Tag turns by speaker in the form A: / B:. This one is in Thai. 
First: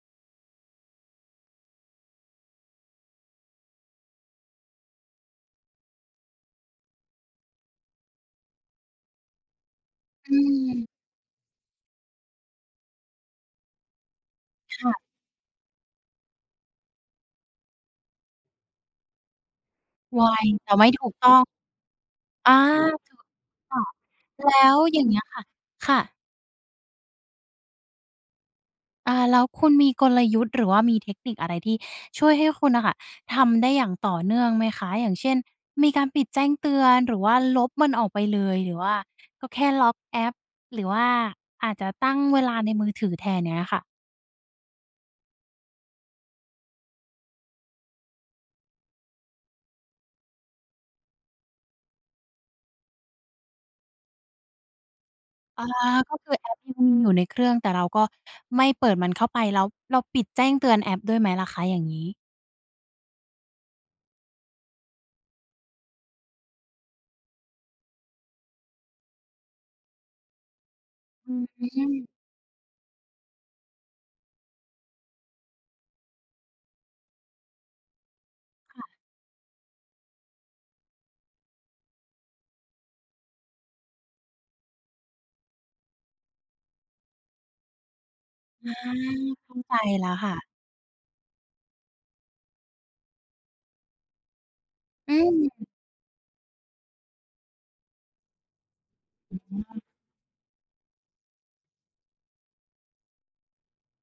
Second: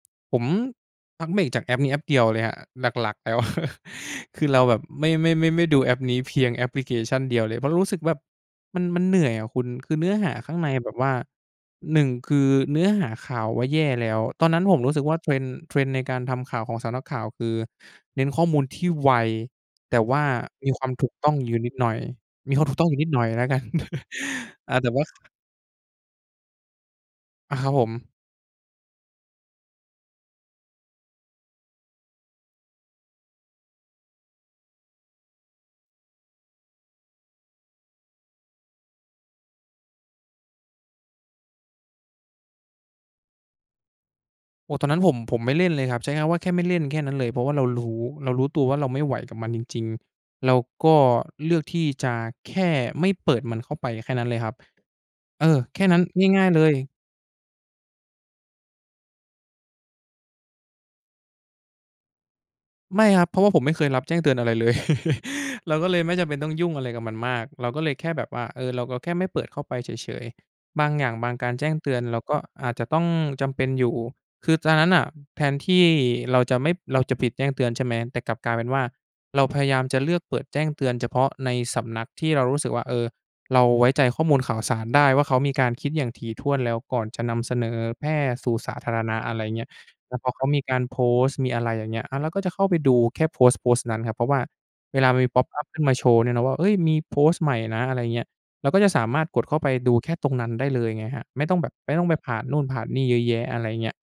A: ผมพักเบรกจากแอปนี้แอปเดียวเลยครับหลัก ๆ แล้ว คือเราแบบไม่ ไม่ ไม่ ไม่ดูแอปนี้เพียงแอปพลิเคชั่นเดียวเลย เพราะรู้สึกแบบมัน มันเหนื่อยอะคุณ คือเนื้อห
B: อ
A: าข้างใน
B: ืม
A: แบบว่า 1 คือเนื้อหาข่าวว่าแย่แล้ว ตอนนั้นผ
B: ค
A: มร
B: ่ะ
A: ู้สึกว่า trend trend ในการทำข่าวของสำนักข่าวคือเน้นข้อมูลที่ไว แต่ว
B: ไ
A: ่า
B: ว แ
A: ม
B: ต
A: ี
B: ่
A: ค
B: ไม
A: ว
B: ่
A: าม
B: ถ
A: ถ
B: ู
A: ูก
B: กต
A: ต้
B: ้อ
A: อง
B: ง
A: อยู่นิดหน่อย
B: อ
A: มี
B: า
A: ความถูกต้องอยู่นิด
B: ถู
A: หน่อ
B: ก
A: ยแล้วกัน
B: ค่ะ แล้
A: อา
B: ว
A: แต่
B: อย
A: ว
B: ่
A: ่
B: า
A: า
B: งเงี้ยค่ะ ค่ะ
A: อา ครับผม
B: อา แล้วคุณมีกลยุทธ์หรือว่ามีเทคนิคอะไรที่ช่วยให้คุณน่ะค่ะทำได้อย่างต่อเนื่องไหมคะ? อย่างเช่น มีการปิดแจ้งเตือน หรือว่าลบมันออกไปเลย หรือว่าก็แค่ล็อกแอป หรือว่าอาจจะตั้งเวลาในมือถือแทน อย่างเงี้ยค่ะ
A: โอ้ ตอนนั้นผม ผมไม่เล่นเลยครับ ใช้ง่ายว่าแค่ไม่เล่น แค่นั้นเลย เพราะว่าเรารู้ เรารู้ตัวว่าเราไม่ไหวกับมันจริง ๆ เราก็เลือกที่จะแค่ไม่เปิดมันเข้าไป แค่นั้นเลยครับ เออ
B: อา
A: แค่นั้น
B: ก็คือ
A: ง่
B: แ
A: า
B: อ
A: ย ๆ เ
B: ป
A: ล
B: ยั
A: ย
B: งมีอยู่ในเครื่อง แต่เราก็ไม่เปิดมันเข้าไป แล้วเราปิดแจ้งเตือนแอปด้วยไหมล่ะคะอย่างงี้?
A: ไม่ครับ เพราะว่าผมไม่เคยรับแจ้งเตือนอะไรเลย เราก็เลยไม่จำเป็นต้องยุ่งอะไรกับมันมาก เราก็เลยแค่แบบว่า เออ เรา เราก็แค่ไม่เปิดเข้าไปเฉย ๆ บางอย่าง บ
B: อื
A: างการแจ้งเตือน
B: ม
A: เราก็อาจจะต้องจำเป็นอยู่ คือตอนนั้นน่ะแทนที่เราจะไม่ เราจะปิดแจ้งเตือน ใช่ไหม แต่กลับกลายเป็น
B: ค
A: ว่
B: ่
A: า
B: ะ
A: เราพยายามจะเลือกเปิดแจ้งเตือนเฉพาะในสำนักที่เรารู้สึกว่า เออ เราไว้ใจข้อมูลข่าวสารได้ว่าเขามีการคิดอย่างถี่ถ้วนแล้วก่อนจะนำเสนอ แพร่ สู่
B: อ
A: ส
B: า
A: าธารณะ อะไร
B: เข
A: อย่
B: ้
A: า
B: า
A: งเงี้
B: ใ
A: ย
B: จแล้
A: แล
B: ว
A: ้วพ
B: ค่
A: อเข
B: ะ
A: ามีการโพสต์ มีอะไรอย่างเงี้ย อา เราก็จะเข้าไปดูแค่โพสต์โพสต์นั้นครับ เพราะว่าเวล
B: อ
A: า
B: ื
A: มี พ็อป อั
B: ม
A: ป ขึ้นมาโชว์เนี่ยนะว่า เอ๊ย มีโพสต์ใหม่นะ อะไรอย่างเงี้ย เราก็จะสามารถกดเ
B: อ
A: ข้าไป
B: ้อ
A: ดูแค่ตรงนั้นได้เลยไงครับ ไม่ต้องแบบ ไม่ต้องไปผ่านนู่นผ่านนี่เยอะแยะ อะไรอย่างเงี้ย